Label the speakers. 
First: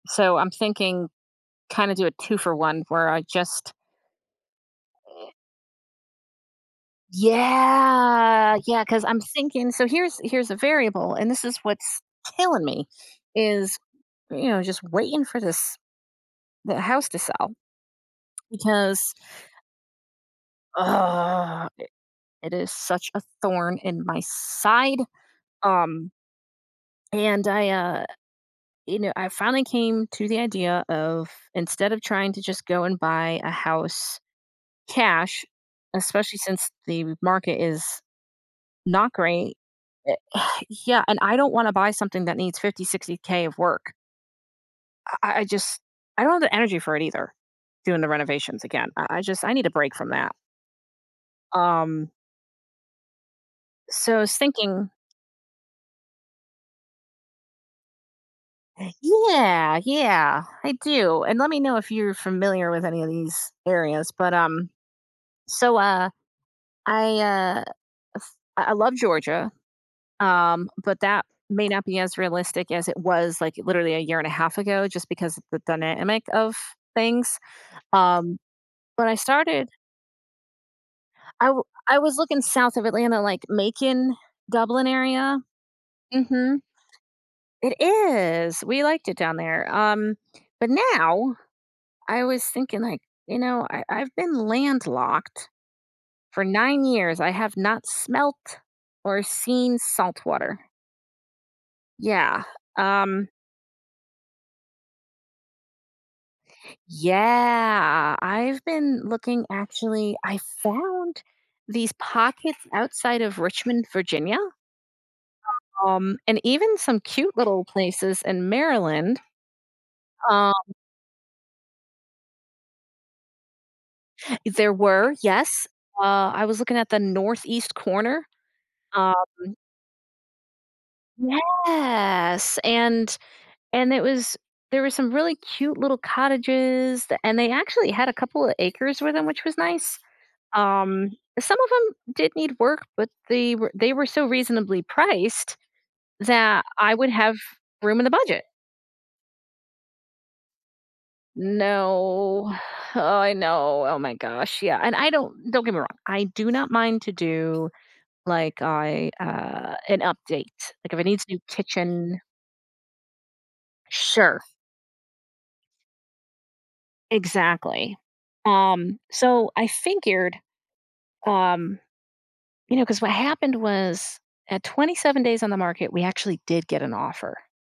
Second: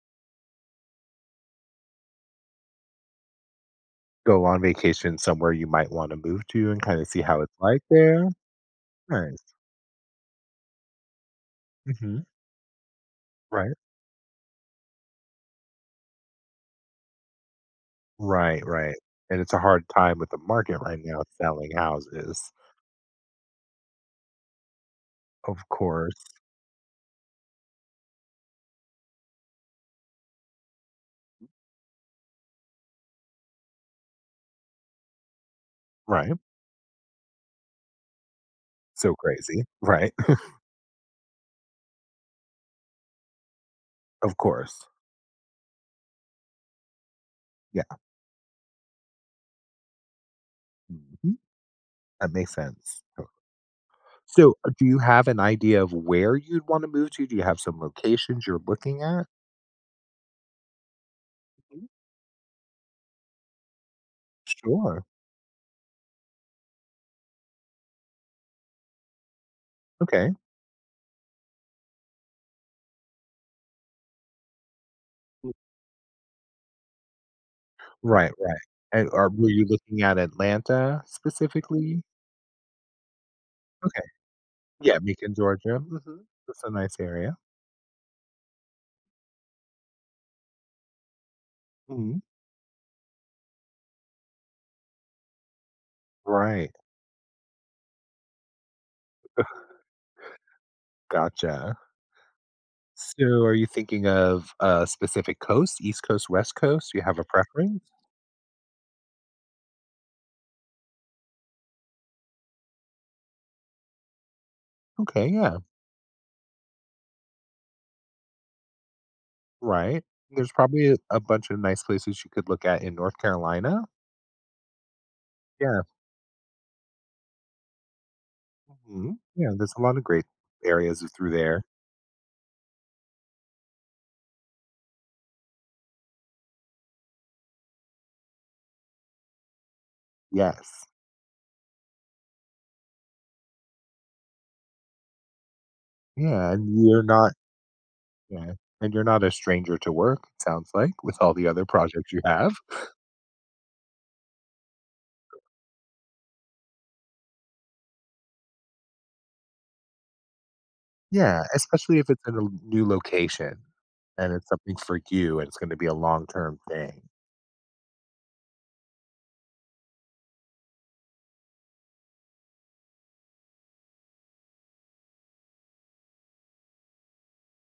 Speaker 1: So, I'm thinking kinda do a 2-for-1 where I just
Speaker 2: Go on vacation somewhere you might wanna move to and kinda see how it's like there?
Speaker 1: Yeah. Yeah, 'cause I'm just
Speaker 2: Nice.
Speaker 1: thinking so here's here's a variable, and this is what's
Speaker 2: Mhm.
Speaker 1: killing me,
Speaker 2: Right.
Speaker 1: is, you know, just waiting for this the house to sell,
Speaker 2: Right, right.
Speaker 1: because
Speaker 2: And it's a hard time with the market right now selling
Speaker 1: i
Speaker 2: houses.
Speaker 1: it is such a thorn in my side,
Speaker 2: Of
Speaker 1: um
Speaker 2: course.
Speaker 1: and I, uh you know, I finally came to the idea of, instead of trying to just go and buy a house cash,
Speaker 2: Right.
Speaker 1: especially since the market is not
Speaker 2: So
Speaker 1: great
Speaker 2: crazy. Right?
Speaker 1: eh yeah, and I don't wanna buy something that needs 50, 60K of work.
Speaker 2: Of course.
Speaker 1: I I I just I don't have the energy for it either,
Speaker 2: Yeah.
Speaker 1: doing the renovations again, I I just I need a break from that.
Speaker 2: Mhm.
Speaker 1: Um
Speaker 2: That makes sense.
Speaker 1: So I was
Speaker 2: So, do
Speaker 1: thinking
Speaker 2: you have an idea of where you'd wanna move to? Do you have some locations you're looking at?
Speaker 1: Yeah. Yeah, I do. And let me know
Speaker 2: Mhm.
Speaker 1: if you're familiar with any of these areas, but, um,
Speaker 2: Sure.
Speaker 1: so, uh, I, uh I I love Georgia,
Speaker 2: Okay.
Speaker 1: um, but that may not be as realistic as it was, like, literally a year and a half ago, just because the dynamic of things.
Speaker 2: Right,
Speaker 1: Um,
Speaker 2: right.
Speaker 1: but
Speaker 2: And
Speaker 1: I
Speaker 2: are were you
Speaker 1: started
Speaker 2: looking at Atlanta
Speaker 1: I w I
Speaker 2: specifically?
Speaker 1: was looking south of Atlanta, like,
Speaker 2: Okay.
Speaker 1: Macon, Dublin
Speaker 2: Yeah, Macon,
Speaker 1: area.
Speaker 2: Georgia, mhm.
Speaker 1: Mhm.
Speaker 2: That's a nice area.
Speaker 1: It is. We liked it down there. Um, but now,
Speaker 2: Mhm.
Speaker 1: I was thinking, like, you know, I I've been landlocked for
Speaker 2: Right.
Speaker 1: 9 years, I have not smelt or seen saltwater.
Speaker 2: Gotcha.
Speaker 1: Yeah,
Speaker 2: So,
Speaker 1: um
Speaker 2: are you thinking of a specific coast? East Coast, West Coast? Do you have a preference?
Speaker 1: Yeah, I've been looking, actually I found these pockets outside of Richmond, Virginia,
Speaker 2: Okay, yeah.
Speaker 1: um, and even some cute little places in Maryland.
Speaker 2: Right. There's
Speaker 1: Um
Speaker 2: probably a a bunch of nice places you could look at in North Carolina?
Speaker 1: There were, yes.
Speaker 2: Yeah.
Speaker 1: Uh, I was looking at the North East corner. Um
Speaker 2: Mhm. Yeah, there's a lot of great areas i through there.
Speaker 1: Yes, and and it was there were some really cute little cottages, th and they actually had a couple of acres with 'em, which was nice.
Speaker 2: Yes.
Speaker 1: Um, some of 'em did need work, but they were they were so reasonably priced
Speaker 2: Yeah,
Speaker 1: that
Speaker 2: and you
Speaker 1: I
Speaker 2: are
Speaker 1: would
Speaker 2: not
Speaker 1: have room in the budget.
Speaker 2: 'kay. And you're not a stranger to work, it sounds like, with all the other projects you
Speaker 1: No.
Speaker 2: have.
Speaker 1: Oh, I know. Oh my gosh, yeah. And I don't don't get me wrong. I do not mind to do like, I, uh an update. Like, if it needs new
Speaker 2: Yeah, especially if
Speaker 1: kitchen
Speaker 2: it's in a l new location, and
Speaker 1: Sure.
Speaker 2: it's something for you, and it's gonna be a long-term thing.
Speaker 1: Exactly. Um, so I figured, um you know, 'cause what happened was, at 27 days on the market, we actually did get an offer.